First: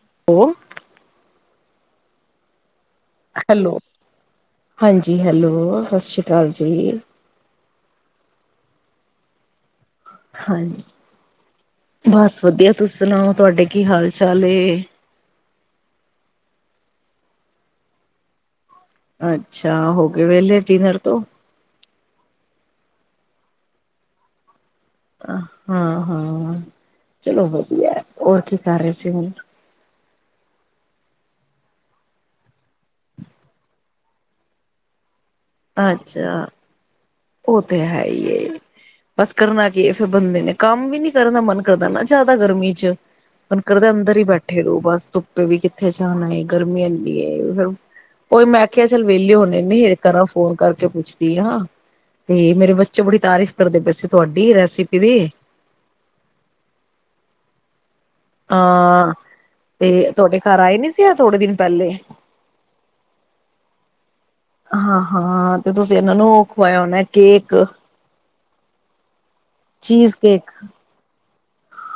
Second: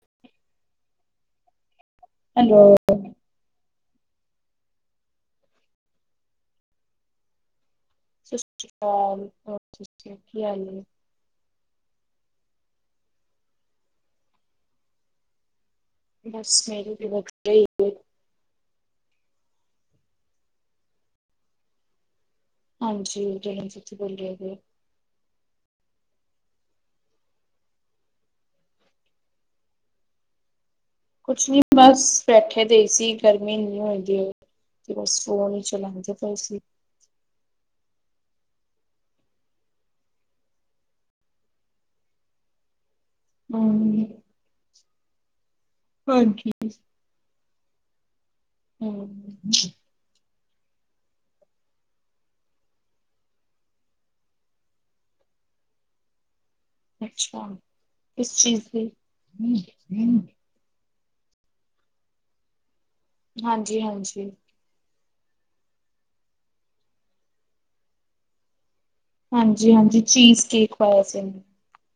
[unintelligible] Hello, hello ਹਾਂਜੀ, hello ਸਤਿ ਸ਼੍ਰੀ ਅਕਾਲ ਜੀ। ਸਤਿ ਸ਼੍ਰੀ ਅਕਾਲ, [unintelligible] ਕੀ ਹਾਲ ਨੇ? ਹਾਂਜੀ ਬਸ ਵਧੀਆ ਤੁਸੀਂ ਸੁਣਾਓ? ਤੁਹਾਡੇ ਕੀ ਹਾਲ ਚਾਲ ਏ? ਬਸ ਮੇਰੀ ਬੀ ਵਧੀਆ ਈ ਏ, ਅੱਛਾ ਹੋਗੇ ਵਿਹਲੇ ਡਿਨਰ ਤੋਂ, ਹਾਂਜੀ [unintelligible] ਹਾਂ-ਹਾਂ ਚਲੋ ਵਧੀਆ ਹੋਰ ਕੀ ਕਰ ਰਹੇ ਸੀ ਹੁਣ? ਕੁੱਛ ਨੀ ਬਸ ਬੈਠੇ ਦੇ ਸੀ ਗਰਮੀ ਇੰਨੀ ਹੁੰਦੀ ਏ ਬਸ, ਫੋਨ ਈ ਚਲਾਂਦੇ ਪਏ ਅੱਛਾ ਸੀ। ਔ ਤੇ ਹੈ ਈ ਏ, ਬਸ ਕਰਨਾ ਕੀ ਏ ਫਿਰ ਬੰਦੇ ਨੇ ਕੰਮ ਵੀ ਨੀ ਕਰਨ ਦਾ ਮਨ ਕਰਦਾ ਨਾ ਜਾਦਾ ਗਰਮੀ ਚ, ਮਨ ਕਰਦਾ ਹੂੰ, ਅੰਦਰ ਈ ਬੈਠੇ ਰੋ ਬਸ ਧੁ ਪ ਵੀ ਕਿੱਥੇ ਜਾਣਾ ਏ ਹਾਂਜੀ। ਗਰਮੀ ਐਨੀ ਏ, [unintelligible] ਓਏ ਮੈਂ ਖਿਆ ਚਲ ਹੂੰ, ਵਿਹਲੇ ਹੋਣੇ ਨੀ ਕਰਾ ਫੋਨ ਕਰਕੇ ਪੁੱਛਦੀ ਆ ਤੇ ਮੇਰੇ ਬੱਚੇ ਬੜੀ ਤਾਰੀਫ਼ ਕਰਦੇ ਪਏ ਸੀ ਤੁਹਾਡੀ ਰੈਸਪੀ ਦੀ ਅੱਛਾ। ਕਿਸ ਚੀਜ਼ ਦੀ? ਹਾਂ ਤੇ ਤੁਹਾਡੇ ਹਾਂਜੀ, ਘਰ ਆਏ ਨੀ ਸੀ [unintelligible] ਥੋੜੇ ਦਿਨ ਪਹਿਲੇ। ਹਾਂਜੀ-ਹਾਂਜੀ ਹਾਂ-ਹਾਂ ਤੇ ਤੁਸੀਂ ਇਹਨਾਂ ਨੂੰ ਓ ਖਵਾਇਆ ਹੋਣਾ ਕੇਕ ਹਾਂਜੀ-ਹਾਂਜੀ ਚੀਜ਼ ਕੇਕ ਖਵਾਇਆ ਸੀ ਇਹਨੂੰ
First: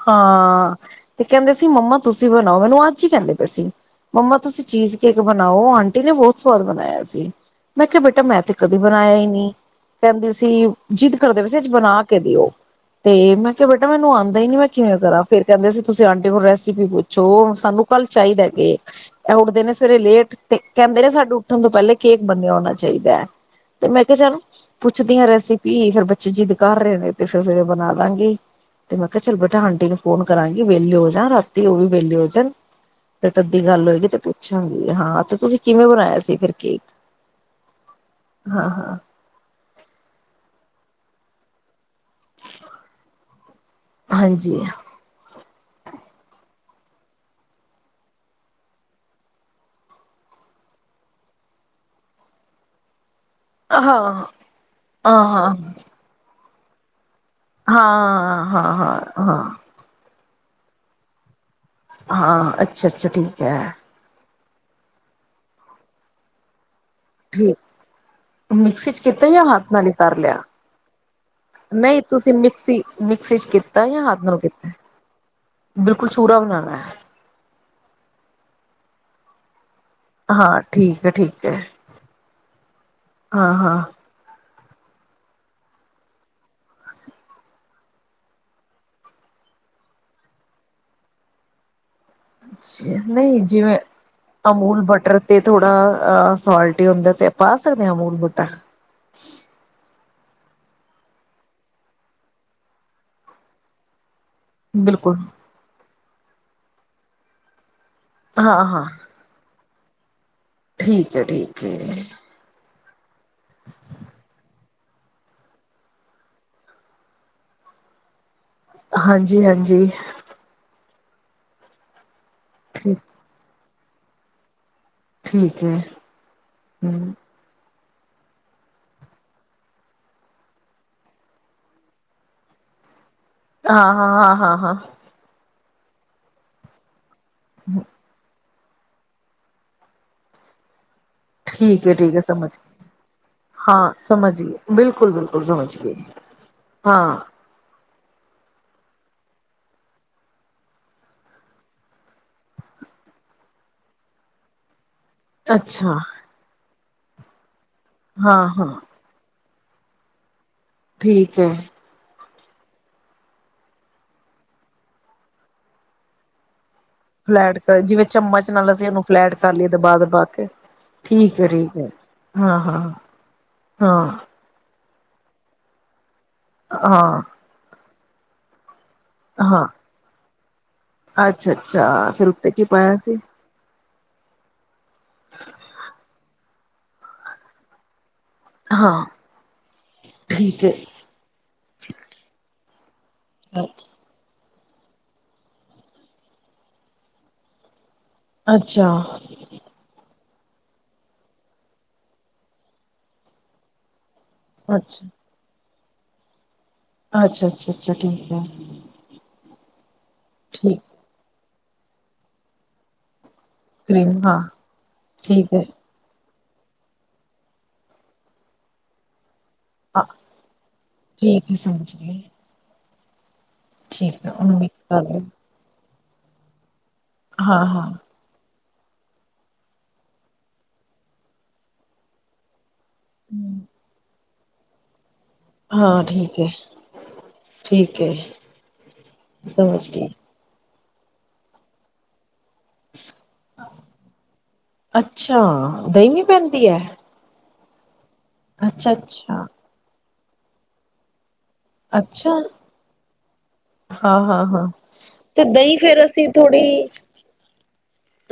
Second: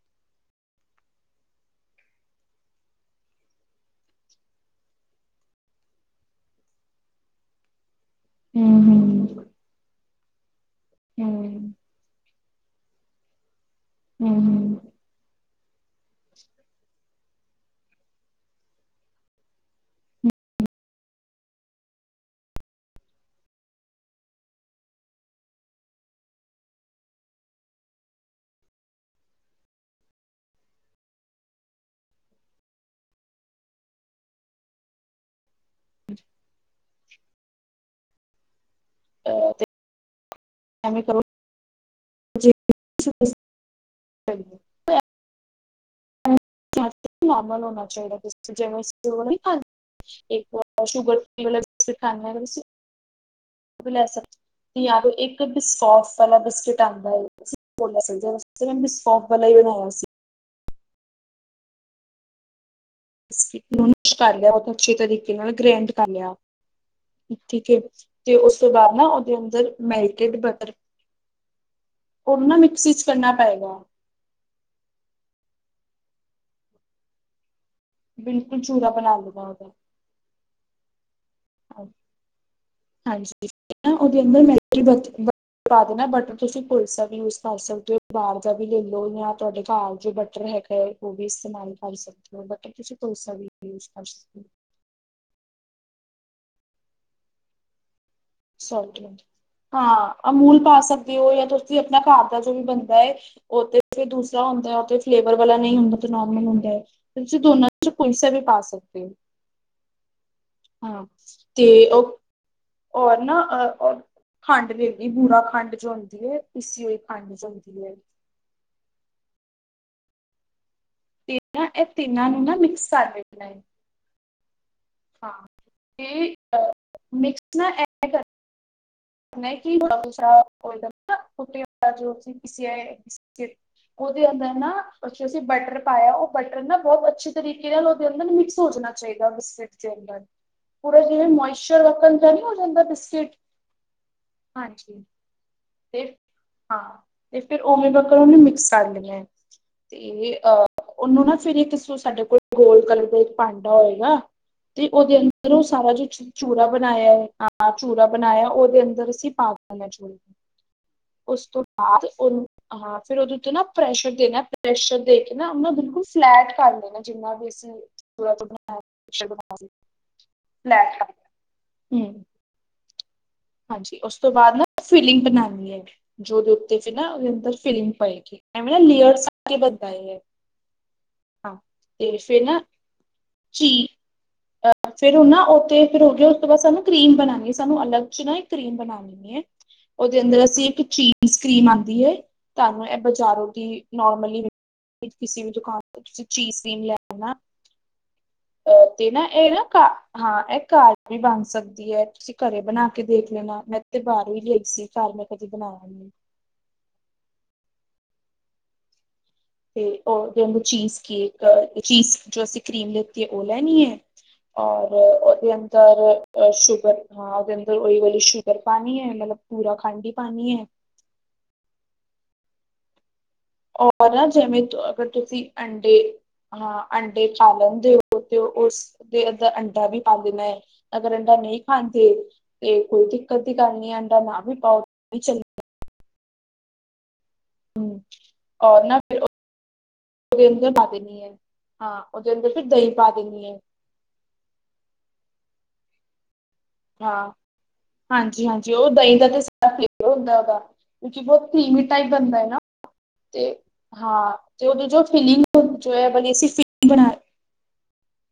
ਹਾਂ ਤੇ ਕਹਿੰਦੇ ਸੀ ਮੰਮਾ ਤੁਸੀਂ ਬਣਾਓ ਮੈਨੂੰ ਅੱਜ ਈ ਕਹਿੰਦੇ ਪਏ ਸੀ, ਮੰਮਾ ਤੁਸੀਂ ਚੀਜ਼ ਕੇਕ ਬਣਾਓ ਆਂਟੀ ਨੇ ਬੋਤ ਸਵਾਦ ਬਣਾਇਆ ਸੀ ਮੈਂ ਕਿਹਾ ਬ ਟ ਮੈਂ ਤੇ ਕਦੀ ਬਣਾਇਆ ਈ ਹੂੰ, ਨੀ ਕਹਿੰਦੀ ਸੀ ਜਿੱਦ ਕਰਦੇ ਵੈਸੇ ਅੱਜ ਹੂੰ। ਬਣਾ ਕੇ ਦਿਓ ਤੇ ਮੈਂ ਕਿਆ ਬੇਟਾ ਮੈਨੂੰ ਹੂੰ, ਆਂਦਾ ਈ ਨੀ ਮੈਂ ਹੂੰ। ਫੇਰ ਕਹਿੰਦੇ ਸੀ ਤੁਸੀਂ ਆਂਟੀ ਨੂੰ ਰੈਸਪੀ ਪੁੱਛੋ ਸਾਨੂੰ ਕੱਲ ਚਾਹੀਦਾ ਕੇਕ ਐ ਉੱਠਦੇ ਨੇ ਸਵੇਰੇ ਲੇਟ ਤੇ ਕਹਿੰਦੇ ਨੇ ਸਾਨੂੰ ਉੱਠਣ ਤੋਂ ਪਹਿਲੇ ਕੇਕ ਬੰਨ੍ਹਿਆ ਹੋਣਾ ਚਾਹੀਦਾ ਹੈ ਤੇ ਮੈਂ ਕਿਆ ਚੱਲ ਪੁੱਛਦੀ ਆ ਰੈਸਪੀ ਫਿਰ ਬੱਚੇ ਜਿੱਦ ਕਰ ਰਏ ਨੇ ਤੇ ਫਿਰ ਸਵੇਰੇ ਬਣਾਦਾਗੀ ਤੇ ਮੈਂ ਕਿਆ ਚੱਲ [unintelligible] ਆਂਟੀ ਨੂੰ ਫੋਨ ਕਰਾਂਗੀ ਵੇਲੇ ਹੋ ਜਾਣ ਰਾਤੀ ਓ ਵੀ ਵੇਲੇ ਹੋ ਜਾਣ ਫੇਰ ਤੱਦੀ ਗੱਲ ਹੋਏਗੀ ਤੇ ਪੁੱਛਾਂਗੀ ਹਾਂ ਤੇ ਤੁਸੀਂ ਕਿਵੇਂ ਬਣਾਇਆ ਸੀ ਫਿਰ ਕੇਕ ਹਾਂ-ਹਾਂ ਐ ਤੇ ਐਂਵੇ ਕਰੋ ਹਾਂਜੀ ਹਾਂ [unintelligible] [inaudible] ਨੋਰਮਲ ਹੋਣਾ ਚਾਹੀਦਾ [inaudible] ਹਾਂ ਲੈ ਸਕ ਯਾਰ ਔ ਹਾਂ ਇੱਕ ਹਾਂ ਬਿਸਕੌਫ ਵਾਲਾ ਬਿਸਕ ਚਟਾਂਡਾ ਏ [inaudible] ਸੌਂਫ ਹਾਂ ਹਾਂ ਹਾਂ ਵਾਲਾ ਹੀ ਬਣਾਇਆ ਸੀ। ਹਾਂ, ਅੱ [inaudible] ਅੱਛੇ ਤਰੀਕੇ ਨਾਲ ਗ੍ਰੈਂਡ ਕਰ ਲਿਆ ਠੀਕ, ਹੈ ਤੇ ਉਸ ਤੋਂ ਮਿਕਸੀ ਬਾਅਦ ਚ ਨਾ ਕੀਤਾ ਉਹਦੇ ਜਾਂ ਹੱਥ ਅੰਦਰ ਨਾਲ ਹੀ ਕਰ ਮੈਲਟਡ ਲਿਆ? ਬਟਰ ਨਹੀਂ ਤੁਸੀਂ ਉਹਨੂੰ ਨਾ ਮਿਕਸੀ ਕਰਨਾ ਮਿਕਸੀ ਚ ਪਏਗਾ ਕੀਤਾ ਜਾਂ ਹੱਥ ਨਾਲ ਕੀਤਾ? ਬਿਲਕੁਲ ਛੂਰਾ ਬਣਾਣਾ ਹੈ। ਬਿਲਕੁਲ ਚੂਰਾ ਬਣਾ ਲੈਣਾ ਉਹਦਾ ਹਾਂ, ਠੀਕ ਏ। ਠੀਕ। ਹੈ ਹਾਂਜੀ, ਹਾਂ ਹਾਂ ਉਹਦੇ ਅੰਦਰ ਮੈਂ ਨਾ ਬਟਰ ਤੁਸੀਂ ਕੋਈ ਸਾ ਵੀ ਯੂਜ ਕਰ ਸਕਦੇ ਹੋ ਬਾਹਰ ਦਾ ਵੀ ਲੈ ਲੋ ਜਾਂ ਤੁਹਾਡੇ ਘਰ ਜੋ ਬਟਰ ਹੈਗਾ ਹੈ ਉਹ ਵੀ ਇਸਤੇਮਾਲ ਕਰ ਸਕਦੇ ਹੋ। ਬਟਰ ਤੁਸੀਂ ਤਸਾ ਨਹੀਂ ਵੀ ਜਿਵੇਂ ਯੂਜ ਕਰ ਸਕਦੇ ਹੋ। ਅਮੂਲ ਬਟਰ ਤੇ ਥੋੜਾ ਅ ਸੋਲਟੀ ਹੀ ਹੁੰਦਾ ਤੇ ਪਾ ਸਕਦੇ ਹਾਂ ਅਮੂਲ [unintelligible] [unintelligible] ਆ। ਅਮੂਲ ਪਾ ਸਕਦੇ ਹੋ ਜਾਂ ਤੁਸੀਂ ਆਪਣਾ ਘਰ ਦਾ ਜੋ ਵੀ ਬਣਦਾ ਹੈ ਉਹ ਤੇ ਫਿਰ ਦੂਸ ਰਾ ਹੁੰਦਾ ਬਿਲਕੁਲ ਫਲੇਵਰ ਵਾਲਾ ਨਹੀਂ ਹੁੰਦਾ। ਨੋਰਮਲ ਹੁੰਦਾ ਹੈ ਤੇ ਤੁਸੀਂ ਦੋਨਾਂ ਚੋ ਕੋਈ ਸਾ ਵੀ ਪਾ ਹਾਂ ਹਾਂ ਸਕਦੇ ਹੋ। ਹਾਂ, ਠੀਕ ਹੈ ਠੀਕ ਤੇ ਹੈ ਉਹ ਔਰ ਨਾ ਖੰਡ ਦੇ ਲਈ ਬੁਰਾ ਖੰਡ ਜੋ ਹੁੰਦੀ ਹੈ, ਪੀਸੀ ਹੋਈ ਖੰਡ ਜੋ ਹੁੰਦੀ ਹੈ। ਹਾਂਜੀ, ਹਾਂਜੀ। ਤੇ ਨਾ ਇਹ ਤਿੰਨ ਇਹਨਾਂ ਨੂੰ ਨਾ ਮਿਕਸ ਠੀਕ ਕਰ ਦੇਣਾ ਏ। ਹਾਂ, ਠੀਕ ਹੈ ਇਹ ਹਮ ਮਿਕਸ ਨਾ ਏ [inaudible] ਨਹੀਂ ਕੀ [unintelligible] ਹਾਂ ਉਹਦੇ ਹਾਂ ਅੰਦਰ ਹਾਂ ਹਾਂ ਨਾ ਹਾਂ ਅੱਛੇ ਅਸੀਂ ਬਟਰ ਪਾਇਆ ਉਹ ਬਟਰ ਨਾ ਬਹੁਤ ਅੱਛੀ ਤਰੀਕੇ ਨਾਲ ਉਹਦੇ ਅੰਦਰ ਮਿਕਸ ਸੋਚਣਾ ਚਾਹੀਦਾ [inaudible] ਅੰਦਰ। ਪੂਰਾ ਜਿਵੇਂ ਮੋਇਸ਼ਚਰ ਠੀਕ ਹੈ ਠੀਕ ਵਕਣ ਹੈ ਦਾ ਨੀ ਹੋ ਸਮਝ ਗਏ ਜਾਂਦਾ ਬਿਸਕਿਟ ਹਾਂ ਸਮਝ ਗਈ, ਹਾਂਜੀ ਬਿਲਕੁਲ-ਬਿਲਕੁਲ ਸਮਝ ਗਈ ਤੇ ਹਾਂ। ਤੇ ਫਿਰ ਉਵੇਂ ਵਕਣ ਉਹਨੂੰ ਮਿਕਸ ਕਰ ਲਿਆਂ ਤੇ ਅਹ ਉਹਨੂੰ ਨਾ ਫਿਰ ਇੱਕ ਸਾਡੇ ਕੋਲ ਗੋਲਡ ਕਲਰ ਦਾ ਇੱਕ ਭਾਂਡਾ ਹੋਏਗਾ ਤੇ ਉਹਦੇ ਅੰਦਰ ਉਹ ਅੱਛਾ ਸਾਰਾ ਜੋ ਚੂਰਾ ਬ [inaudible] ਬਣਾਇਆ ਆ ਹਾਂ ਚੂਰਾ ਹਾਂ ਬਣਾਇਆ ਹਾਂ ਉਹਦੇ ਅੰਦਰ ਅਸੀਂ ਪਾ [inaudible] ਠੀਕ ਉਸ ਹੈ ਤੋਂ ਬਾਅਦ ਉਹਨੂੰ ਹਾਂ ਫਿਰ ਉਹਦੇ ਉੱਤੇ ਨਾ ਪ੍ਰੈਸ਼ਰ ਦੇਣਾ ਪ੍ਰੈਸ਼ਰ ਦੇ ਕੇ ਨਾ ਆਪਾ ਬਿਲਕੁਲ ਫਲੈਟ ਕਰ ਲੈਣਾ ਜਿੰਨਾ ਵੀ ਫਲੈਟ ਅਸੀਂ ਜਿਵੇਂ ਚੂਰਾ ਤੋਂ ਚਮਚ ਨਾਲ ਬਣਾਇਆ ਅਸੀਂ ਉਹਨੂੰ ਪ੍ਰੈਸ਼ਰ ਫਲੈਟ ਕਰ ਬਣਾ ਸੀ ਲਈਏ ਦਬਾ ਦਬਾ ਕੇ ਫਲੈਟ ਕਰ ਠੀਕ ਹੈ ਠੀਕ ਹੈ ਹੂੰ ਹਾਂ-ਹਾਂ ਹਾਂਜੀ ਉਸ ਤੋਂ ਬਾਅਦ ਨਾ ਫੀਲਿੰਗ ਬਣਾਣੀ ਹੈਗੀ ਜੋ ਦੇ ਉਤੇ ਹਾਂ ਅੰਦਰ ਫਿਲਿੰਗ ਪਾਈ ਕਿ ਐਮ ਲੇਅਰ ਕੇ ਹਾਂ ਬਣਦਾ ਹੈ ਅੱਛਾ ਹਾਂ ਅੱਛਾ ਤੇ ਫਿਰ ਉੱਤੇ ਨਾ ਕੀ ਪਾਇਆ ਸੀ ਚੀ ਫੇਰ ਉਹ ਨਾ ਉੱਥੇ ਫਿਰ ਹੋ ਗ ਬਸ ਸਾਨੂੰ ਕਰੀਮ ਬਣਾਉਣੀ ਸਾਨੂੰ ਅਲੱਗ ਨਾ ਇੱਕ ਕਰੀਮ ਬਣਾ ਹਾਂ ਲੈਂਣੀ ਹੈ ਉਹਦੇ ਅੰਦਰ ਠੀਕ ਅਸੀਂ ਹੈ ਇੱਕ ਚੀਜ਼ ਕਰੀਮ ਆਂਦੀ ਹੈ। ਧਾਨੂੰ ਐ ਬਜ਼ਾਰੋ ਦੀ ਅੱਛਾ ਨੋਰਮਲੀ ਕਿਸੇ ਵੀ ਦੁਕਾਨ ਤੇ, ਤੁਸੀਂ ਚੀਜ਼ ਵੀ ਨ ਲੈ ਲੈਣਾ ਅ ਅੱਛਾ [unintelligible] ਤੇ ਨਾ ਇਹ ਨਾ ਕ ਹਾਂ ਐਹ ਘਰ ਵੀ ਬਣ ਸਕਦੀ ਐ ਤੁਸੀਂ ਘਰੇ ਬਣਾ ਕੇ ਦੇਖ ਲੈਣਾ ਮੈਂ ਤੇ ਬਾਰ ਫਮੈਂ [unintelligible] ਕਦੇ ਬਣਾ ਅੱਛਾ-ਅੱਛਾ ਅੱਛਾ ਠੀਕ ਹੈ! ਤੇ ਉਹ [unintelligible] ਠੀਕ ਚੀਜ਼ ਕੀ ਅ ਚੀਜ਼ ਜੋਸੀ ਕਰੀਮ ਲ ਤੇ ਉਹ ਲੈਣੀ ਹੈ ਕਰੀਮ ਹਾਂ ਔਰ ਉਹਦੇ ਠੀਕ ਹੈ ਅੰਦਰ ਅ ਸ਼ੂਗਰ ਹਾਂ ਉਹਦੇ ਅੰਦਰ ਓਹੀਓ ਵਾਲੀ ਸ਼ੂਗਰ ਪਾਣੀ ਹੈ ਮਲਬ ਹਾਂ ਠੀਕ ਹੈ ਸਮਝ ਗਈ ਔਰ ਨਾ ਜਿਵੇਂ ਮਿਕਸ ਕਰ ਅਗਰ ਲਓ ਤੁਸੀਂ ਅੰਡੇ ਹਾਂ ਅੰਡੇ ਖ਼ਾ ਹਾਂ ਹਾਂ ਲੈਂਦੇ ਤੇ ਉਸ ਤੇ ਅੱਧਾ ਅੰਡਾ ਵੀ ਪਾ ਦੇਣਾ ਐ ਅਗਰ ਅੰਡਾ ਨਹੀਂ ਖਾਂਦੇ ਇਹ ਕੋਈ ਦਿੱਕਤ ਦੀ ਗੱਲ ਨੀ ਅੰਡਾ ਨਾ [unintelligible] ਹਾਂ ਠੀਕ ਹੈ। ਹੂ ਠੀਕ ਹੈ ਔਰ ਨਾ ਫਿਰ ਸਮਝ ਗਈ [unintelligible] ਹਾਂ ਜਾਂ ਫਿਰ ਦਹੀ ਪਾ ਦੇਣੀ ਹੈ। ਛਾ ਦਹੀ ਵੀ ਪੈਂਦੀ ਹੈ। ਹਾਂ ਹਾਂਜੀ- ਹਾਂਜੀ ਉਹ ਅੱਛਾ ਦਹੀ ਦਾ ਅੱਛਾ ਤੁਸੀ ਪਹਿਲੇ ਹੀ। [unintelligible] [unintelligible] ਕ੍ਰੀਮੀ ਟਾਈਪ ਅੱਛਾ ਬਣਦਾ ਹੈ ਨਾ ਤੇ ਹਾਂ ਤੇ ਉਹ ਜੋ ਅਸੀਂ ਤੇ ਦਹੀਂ ਫੇਰ ਅਸੀਂ ਥੋੜ੍ਹੀ ਫੀਲਿੰਗ ਬਣਾਣੀ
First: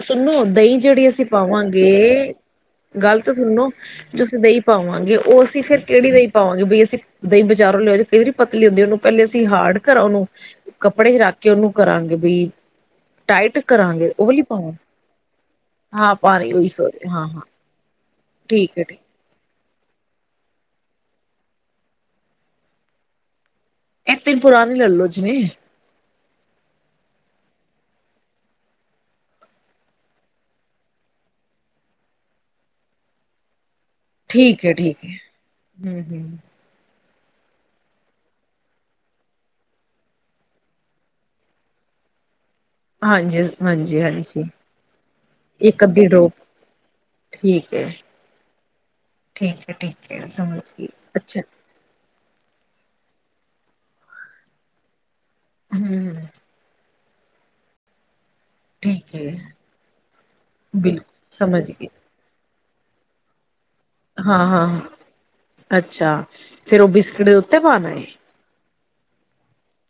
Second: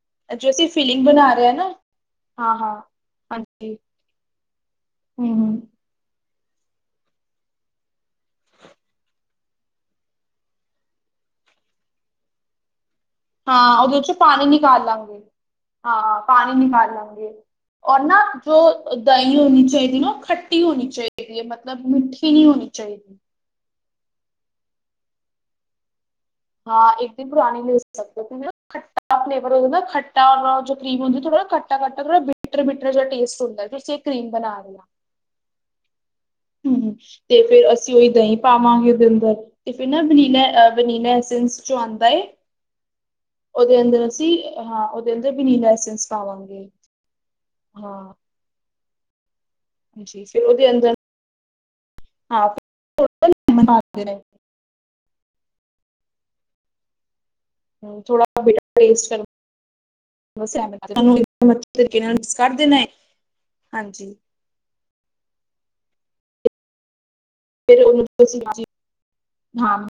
ਸੁਣੋ ਦਹੀਂ ਜਿਹੜੀ ਅਸੀ ਬਣਾ ਰਹੇ ਨਾ ਪਾਵਾਂਗੇ ਹਾਂ ਹਾਂ ਗਲ ਤ ਸੁਣੋ ਹਾਂਜੀ ਜੋ ਅਸੀ ਦਹੀ ਪਾਵਾਂਗੇ ਹੂੰ ਉਹ ਹੂੰ ਅਸੀ ਫਿਰ ਕਿਹੜੀ ਲਈ ਪਾਵਾਂਗੇ ਬਈ ਅਸੀਂ ਦਹੀਂ ਬਜ਼ਾਰੋਂ ਲਿਆ ਕੇ ਕਈ ਵਾਰੀ ਪਤਲੀ ਆਉਂਦੇ ਉਹਨੂੰ ਪਹਿਲੇ ਅਸੀਂ ਹਾਰਡ ਕਰਾਂ ਉਹਨੂੰ ਕੱਪੜੇ ਰੱਖ ਕੇ ਉਹਨਾਂ ਨੂੰ ਕਰਾਂਗੇ ਉਹਨਾਂ ਨੂੰ ਬਈ, ਟਾਈਟ ਹਾਂ ਉਹਦੇ ਚ ਕਰਾਂਗੇ ਉਹ ਵਾਲੀ ਪਾਣੀ ਨੀ ਪਾਵਾਂ ਨਿਕਾਲ ਨਿਕਾਲ ਲਾਗੇ ਹਾਂ ਪਾਣੀ ਉਹੀ ਨਿਕਾਲ ਸੋਰੀ ਲਾਗੇ ਹਾਂ ਗੇ ਹਾਂ ਹੈਨਾ- ਜੋ ਠੀਕ ਹੈ ਠੀਕ ਦਹੀ ਹੋੁੰਦੀ ਕਹਿਨੀ ਔ ਉਹ ਖੱਟੀ ਹੋਣੀ ਚਾਹੀਦੀ ਹੈ। ਮਤਲਬ ਮਿੱਠੀ ਨਹੀਂ ਹੋਣੀ ਚਾਹੀਦੀ ਇਕ ਦਿਨ ਪੁਰਾਨੀ ਲੈਲੋ ਜਿਵੇ ਹਾਂ ਇੱਕ ਦਿਨ ਪੁਰਾਣੀ ਨਹੀਂ ਹੋ ਸਕਦੇ ਨਾ ਖੱਟਾ ਫਲੇਵਰ ਹੋ ਜਾਂਦਾ ਨਾ ਖੱਟਾ ਨਾਲ ਜੋ ਖੱਟਾ ਘੱਟ ਥੋੜਾ ਬਿੱਟਰ ਬਿੱਟਰ ਜੇਆ ਟੇਸਟ ਹੁੰਦਾ ਹੈ ਤੁਸੀ ਠੀਕ ਹੈ ।ਠੀਕ ਹੈ। ਹੂ- ਹੂ ਹਮ, ਤੇ ਫੇਰ ਅਸੀ ਉਹੀ ਦਹੀ ਪਾਵਾਂਗੇ ਉਹਦੇ ਅੰਦਰ ਤੇ ਫਿਰ ਨਾ ਵਨੀਲਾ ਐਸਐਸ ਚ' ਆਉਂਦਾ ਹੈ। ਹਾਂਜੀ ਉਹਦੇ ਹਾਂਜੀ ਅੰਦਰ ਅਸੀਂ ਹਾਂਜੀ ਹਾਂ ਉਹਦੇ ਅੰਦਰ ਵਨੀਲਾ ਇੱਕ ਅੱਧੀ ਸੈਂਸ ਡੋਪ ਪਾਵਾਂਗੇ ਠੀਕ ਹੈ ਹਾਂ ਠੀਕ ਹੈ ਠੀਕ ਹੈ, ਜੀ ਫਿਰ ਸਮਝ ਉਹਦੇ ਗਈ ਅੰਦਰ ਅੱਛਾ [unintelligible] ਹੂ- ਹੂ ਥੋੜਾ ਠੀਕ ਹੈ ਬਿਲਕੁਲ ਸਮਝ ਗਈ [unintelligible] ਨਹੀਂ। ਹਾਂ ਹਾਂ ਅੱਛਾ ਫੇਰ ਉਹ ਵੀ [unintelligible] ਹਾਂ।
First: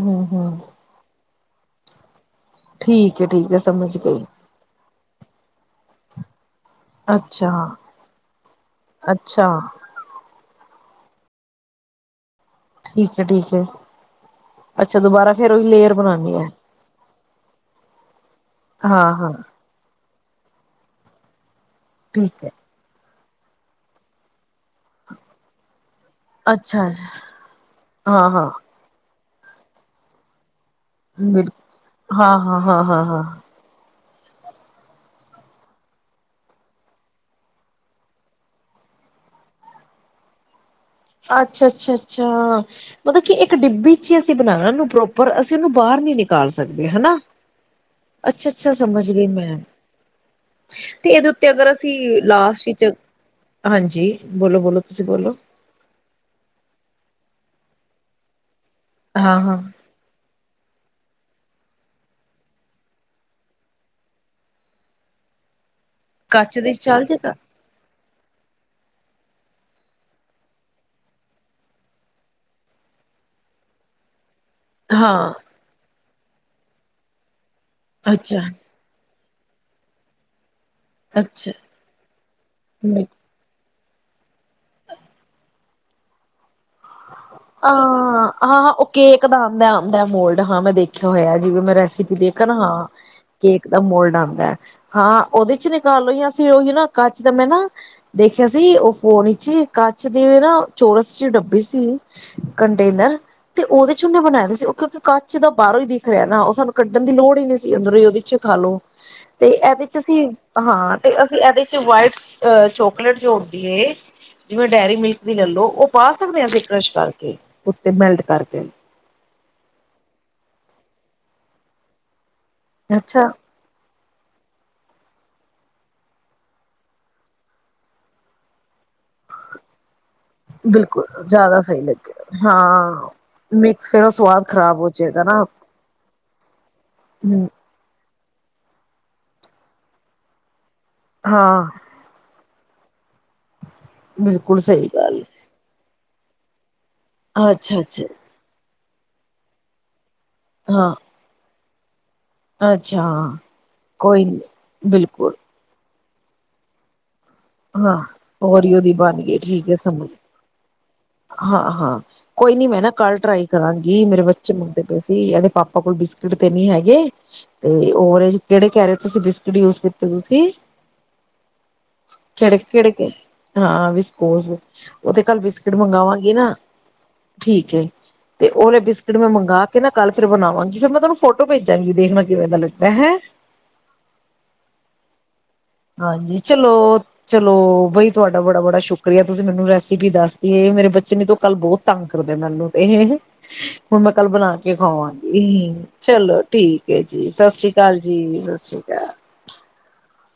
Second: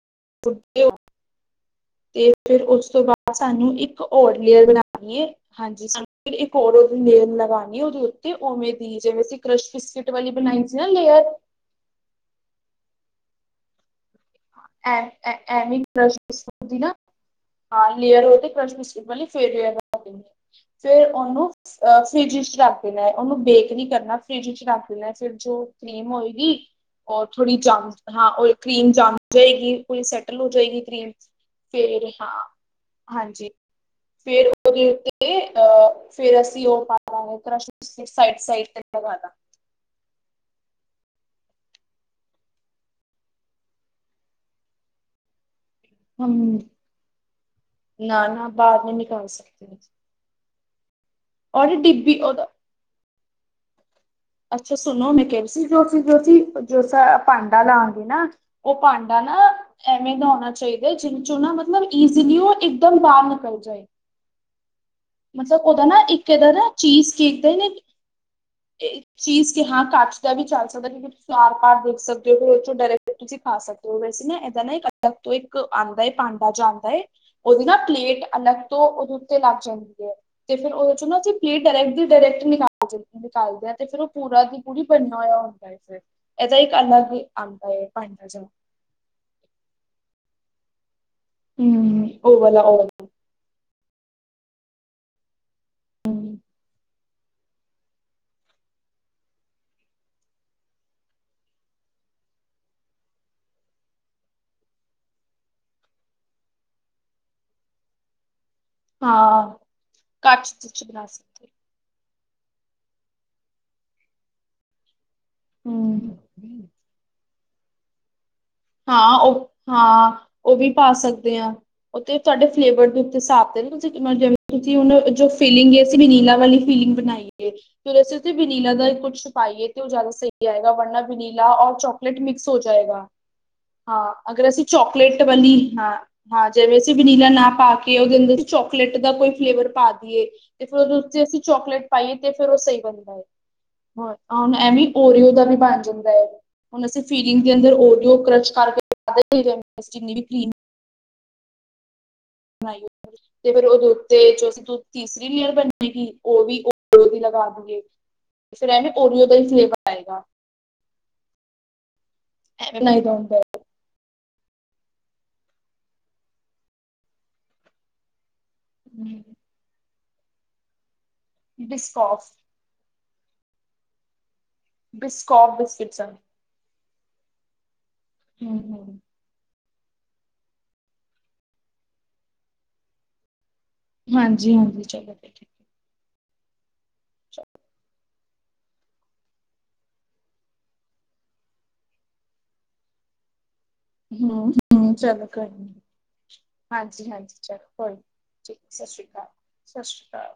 ਹੂ ਹੂ ਗੁੱਡੇ ਤੇ। ਫਿਰ ਉਸ ਤੋਂ ਏ ਬਾਅਦ ਠੀਕ ਏ ਸਾਨੂੰ ਸਮਝ ਇੱਕ ਗਈ। ਹੋਰ ਲੇਅਰ ਬਣਾਣੀ ਹੈ, ਹਾਂਜੀ ਸਾਨੂੰ ਇੱਕ ਹੋਰ ਲੇਅਰ ਅੱਛਾ ਲਗਾਨੀ ਉਹਦੇ ਉੱਤੇ, ਉਵੇਂ ਦੀ ਜਿਵੇਂ ਅਸੀਂ ਅੱਛਾ ਕਸ਼ ਬਿਸਕਿਟ ਵਾਲੀ ਬਣਾਈ। ਲੇਅਰ ਠੀਕ ਹੈ । ਐ ਐ ਵੀ ਕਰਸ਼ ਐ। ਬਿਸਕੁਟ ਵਾਲੀ ਨਾ, ਹ ਲੇਅਰ ਹੋ ਕ੍ਰਸ਼ ਬਿਸਕਿਟ ਹਾਂ ਮ ਹਾਂ ਫੇਰ ਫੇਰ ਉਹਨੂੰ ਅ ਫਰਿਜ ਠੀਕ ਐ ਚ ਰੱਖ ਦੇਣਾ ਐ। ਉਹਨੂੰ ਬੇਕ ਨੀ ਕਰਨਾ ਫਰਿਜ ਚ। ਰ ਲੈ ਫਿਰ ਜੋ ਕਰੀਮ ਹੋਏਗੀ ਅੱਛਾ ਅੱਛਾ ਰ ਥੋੜੀ ਜਮ ਹਾਂ ਕਰੀਮ ਜਮ ਜਾਏਗੀ ਪੂਰੀ ਸੈਟਲ ਹੋ ਜਾਏਗੀ। ਫੇਰ ਬਿਲਕੁਲ, ਹਾਂ ਹਾਂ-ਹਾਂ-ਹਾਂ। ਹਾਂਜੀ ਫੇਰ ਉਹਦੇ ਉੱਤੇ ਅਹ ਫੇਰ ਅਸੀਂ, ਅੱਛਾ-ਅੱਛਾ-ਅੱਛਾ, ਮਤਲਬ ਕਿ ਇੱਕ ਡਿੱਬੀ ਚ ਹੀ ਅਸੀਂ ਬਣਾਣਾ ਉਹਨੂੰ ਪ੍ਰੋਪਰ। ਕਿਸੇ ਨੂੰ ਬਾਹਰ ਨੀ ਨਿਕਾਲ, ਹਮ। ਜੀ। ਨਾ ਨਾ ਬਾਅਦ ਮੈਂ ਨਿਕਾਲ ਸਕਤੇ ਹੈ। ਤੇ ਇਹਦੇ ਉੱਤੇ ਅਗਰ ਔਰ ਅਸੀਂ ਡਿੱਬੀ ਉਹਦਾ ਲਾਸਟ ਵਿੱਚ। ਹਾਂਜੀ, ਬੋਲੋ ਅੱਛਾ, ਬੋਲੋ ਤੁਸੀਂ ਸੁਣੋ ਮੈਂ ਬੋਲੋ ਕਹਿ ਰਹੀ ਸੀ। ਜੋ ਅਸੀਂ ਜੋ ਭਾਂਡਾ ਲਾਂਗੇ ਨਾ, ਉਹ ਭਾਂਡਾ ਨਾ ਹਾਂ ਹਾਂ ਐਵੇਂ ਦਾ ਹੋਣਾ ਚਾਹੀਦਾ। ਜੀ ਦੇ ਚੋਂ ਨਾ ਮਤਲਬ ਇਸੀਲਈ ਉਹ ਇੱਕਦਮ ਬਾਹਰ ਨਿਕਲ ਜਾਏ। ਮਤਲਬ? ਉਹਦਾ ਨਾ ਇੱਕ ਇਧਰ ਕੱਚ ਨਾ ਦੀ ਚੱਲ ਚੀਜ਼ ਜੇਗਾ। ਦੇਖਦੇ ਨੇ। ਇਹ ਚੀਜ਼ ਕਿ ਹਾਂ ਕੱਚ ਦਾ ਵੀ ਚੱਲ ਸਕਦਾ ਕਿਉਂਕਿ ਤੁਸੀਂ ਆਰ ਪਾਰ ਦੇਖ ਸਕਦੇ ਹੋ ਫੋਂ ਡਾਇਰੈਕਟ ਤੁਸੀਂ ਖਾ ਸਕਦੇ ਹੋ ਵੈਸੇ ਨਾ ਤ ਹਾਂ, ਇੱਕ ਆਂਦਾ ਏ। ਪਾਂਡਾ ਜਾਂਦਾ ਏ। ਉਹਦੀ ਨਾ ਪਲੇਟ ਅਲਗ ਤੋਂ, ਤੇ ਲੱਗ ਜਾਏਗਾ। [unintelligible] ਤੇ ਫੇਰ ਉਹਦੇ ਚੋਂ ਨਾ ਅਸੀਂ ਅੱਛਾ-ਅੱਛਾ ਪਲੇ ਡਾਇਰੈਕਟ ਦੀ ਡਾਇਰੈਕਟ ਬਿਲ ਨਿਕਾਲਦੇ ਆ। ਤੇ ਫਿਰ ਉਹ ਪੂਰਾ ਦੀ ਪੂਰੀ ਬਣਨਾ ਹੋਇਆ ਹੁੰਦਾ ਇੱਥੇ। ਹਾਂ-ਹਾਂ-ਹਾਂ, ਉਹ ਕੇਕ ਦਾ ਆਦਾ-ਆਦਾ ਮੋਲ ਹਾਂ ਮੈਂ ਦੇਖਿਆ। ਦੇਖਿਆ ਹੋਇਆ ਜਿਵੇਂ ਮੈਂ ਹਮ ਰੈਸਿਪੀ ਉਹ ਦੇਖ ਨਾ ਵਾਲਾ ਹਾਂ, ਉਹ ਕੇਕ ਦਾ ਮੋਡ ਆ ਹਾਂ, ਉਹਦੇ ਚ ਨਿਕਾਲ ਲੌ ਜਾਂ ਉਹ ਨਾ ਕੱਚ ਦਾ ਮੈਂ ਨਾ ਦੇਖਿਆ ਸੀ, ਉਹ ਫੋਨ ਵਿਚ ਕੱਚ ਦੇ ਨਾ ਚੋਰਸ ਚ ਡੱਬ ਸੀ ਕੰਟੇਨਰ ਤੇ ਉਹਦੇ ਚ ਉਹਨੇ ਬਣਾਏ ਦੇ ਸੀ, ਉਹ ਕਿਉਂਕਿ ਕੱਚ ਦਾ ਬਾਹਰੋਂ ਹੀ ਦਿਖ ਰਿਹਾ, ਨਾ ਉਹ ਸਾਨੂੰ ਕੱਢਣ ਦੀ ਲੋੜ ਹੀ ਨਹੀਂ ਸੀ, ਅੰਦਰੋਂ ਹੀ ਉਹਦੇ ਚ ਖਾਲੋ ਤੇ ਹਾਂ ਇਹਦੇ ਚ ਅਸੀਂ ਕੱਚ ਚ ਹਾਂ, ਬਣਾ ਤੇ ਅਸੀਂ ਸਕਦੇ ਇਹਦੇ ਚ ਵਾਈਟਸ ਅ ਚੋਕਲੇਟ ਜੋੜਦੀ ਹੈ, ਜਿਵੇਂ ਡੇਅਰੀ ਮਿਲਕ ਵੀ ਲੈ ਲੋ ਉਹ ਹਮ [unintelligible] ਉੱਤੇ ਮੈਲਟ ਕਰਕੇ ਹਾਂ, ਉਹ ਹਾਂ, ਉਹ ਵੀ ਪਾ ਸਕਦੇ ਹਾਂ, ਉਹ ਤੇ ਤੁਹਾਡੇ ਫਲੇਵਰ ਦੇ ਉੱਤੇ ਅੱਛਾ ਸਾਬ ਦੇ ਨੇ ਜਿਵੇ ਤੁਸੀਂ ਜੋ ਫੀਲਿੰਗ ਅਸੀਂ ਵਿਨੀਲਾ ਵਾਲੀ ਫੀਲਿੰਗ ਬਣਾਈ ਏ, ਤੇ ਅਸੀ ਉੇਹ ਦੇ ਚ ਵਿਨੀਲਾ ਦਾ ਕੁੱਛ ਪਾਈਏ ਤੇ ਉਹ ਜ਼ਿਆਦਾ ਸਹੀ ਜਾਏਗਾ ਵਰਨਾ ਬਿਲਕੁਲ ਵਨੀਲਾ ਜ਼ਿਆਦਾ ਔਰ ਸਹੀ ਲੱਗੇ ਚੌਕਲੇਟ ਮਿਕਸ ਹੋ ਜਾਏਗਾ। ਹਾਂ ਮਿਕਸ ਫੇਰ ਉਹ ਹਾਂ, ਸਵਾਦ ਅਗਰ ਅਸੀਂ ਖ਼ਰਾਬ ਹੋ ਚੋਕਲੇਟ ਜਾਏਗਾ ਨਾ ਵਾਲੀ ਹਾਂ, ਹਾਂ ਜਿਵੇਂ ਅਸੀਂ ਵਨੀਲਾ ਹਮ ਨਾ ਪਾ ਕੇ ਉਹਦੇ ਅੰਦਰ ਚੋਕਲੇਟ ਦਾ ਕੋਈ ਫਲੇਵਰ ਪਾ ਦੀਈਏ। ਤੇ ਫਿਰ ਉਹਦੇ ਉੱਤੇ ਅਸੀਂ ਹਾਂ ਚੋਕਲੇਟ ਪਾਈਏ ਤੇ ਫਿਰ ਉਹ ਸਹੀ ਬਣਦਾ ਏ। ਹੋ ਬਿਲਕੁਲ ਸਹੀ ਐਵੇ ਗੱਲ ਓਰੀਓ ਦਾ ਬਣ ਜੇ [unintelligible] ਹੁਣ ਅਸੀਂ ਫੀਲਿੰਗ ਦੇ ਅੰਦਰ ਅੱਛਾ ਅੱਛਾ ਓਰਿਓ ਕਰਕੇ [inaudible] ਅਸੀ ਚੀਨੀ ਵੀ ਕਰੀਮ ਹਾਂ। ਬਣਾਈ ਅੱਛਾ ਹਾਂ ਤੇ ਫਿਰ ਉਹਦੇ ਕੋਈ ਉੱਤੇ ਨੀ ਤੀਸਰੀ ਬਿਲਕੁਲ ਲੇਅਰ ਬਣੀ। ਉਹ ਵੀ ਲਗਾ ਦਈਏ। ਹਾਂ ਹੋਰ ਫਿਰ ਓਰੇਓ ਦੀ ਐਵੇਂ ਬਣ ਓਰੀਓ ਦਾ ਗਈ ਹੀ ਠੀਕ ਹੈ, ਫਲੇਵਰ ਸਮਝ ਆਏਗਾ ਹਾਂ ਹਾਂ। ਕੋਈ ਨੀ ਐਵੇਂ ਮੈਂ ਨਾ ਬਣਾਈ ਦਾ ਕੱਲ ਹੁੰਦਾ ਟਰਾਈ ਕਰਾਂਗੀ, ਮੇਰੇ ਬੱਚੇ ਬੱਚੇ ਮੰਗਦੇ ਪਏ ਸੀ, ਇਹਦੇ ਪਾਪਾ ਕੋਲ ਬਿਸਕਿਟ ਤੇ ਨੀ ਹੈਗੇ ਓਰੇਜ ਕਿਹੜੇ ਕਹਿ ਰਹੇ ਤੁਸੀਂ ਹੈ। ਬਿਸਕਿਟ ਜੂਯ ਕੀਤੇ। ਤੇ ਤੁਸੀਂ- ਡਿਸਕੋਫ। ਕਿਹੜੇ-ਕਿਹੜੇ ਹਾਂ, ਵਿਸਪੋਜ। ਉਹ ਤੇ ਕੱਲ ਬਿਸਕੋਫ ਬਿਸਕਿਟ ਬਿਸਕਿਟਸ ਹਨ। ਮੰਗਾਵਾਂਗੀ ਨਾ। ਠੀਕ ਏ। ਤੇ ਹੂੰ ਉਹਦੇ ਹੂੰ ਬਿਸਕਿਟ ਮੈਂ ਮੰਗਾ ਕੇ ਇਹ ਨਾ ਕੱਲ ਫਿਰ ਬਣਾਵਾਂਗੀ, ਫਿਰ ਮੈਂ ਤੁਹਾਨੂੰ ਫੋਟੋ ਭੇਜਾਂਗੀ, ਦੇਖਣਾ ਕਿਵੇਂ ਦਾ ਲੱਗਦਾ ਹੈ। ਹਾਂਜੀ-ਹਾਂਜੀ ਚਲੋ, ਠੀਕ-ਠੀਕ। ਹਾਂਜੀ। ਚਲੋ-ਚਲੋ ਬਾਈ ਤੁਹਾਡਾ ਬੜਾ-ਬੜਾ ਸ਼ੁਕਰੀਆ ਤੁਸੀਂ ਮੈਨੂੰ ਰੈਸਿਪੀ ਦਸਤੀ ਏ ਮੇਰੇ ਬੱਚੇ ਨੇ ਤੇ ਕੱਲ ਬਹੁਤ ਤੰਗ ਕਰਦੇ ਮੈਨੂੰ ਤੇ ਇਹ- ਹੁਣ ਮੈਂ ਕੱਲ ਹੂੰ ਬਣਾ ਕੇ ਹੂੰ ਚਲੋ ਕੋਈ ਨੀ ਖਵਾਵਾਂਗੀ, ਚਲੋ ਠੀਕ ਹੈ ਹਾਂਜੀ ਜੀ। ਹਾਂਜੀ ਸਤਿ ਚਲੋ ਸ੍ਰੀ ਕੋਈ ਅਕਾਲ ਨੀ ਜੀ। ਸਤਿ ਠੀਕ ਸ੍ਰੀ ਸ਼੍ਰੀ ਅਕਾਲ। ਸਤਿ ਸ਼੍ਰੀ ਅਕਾਲ।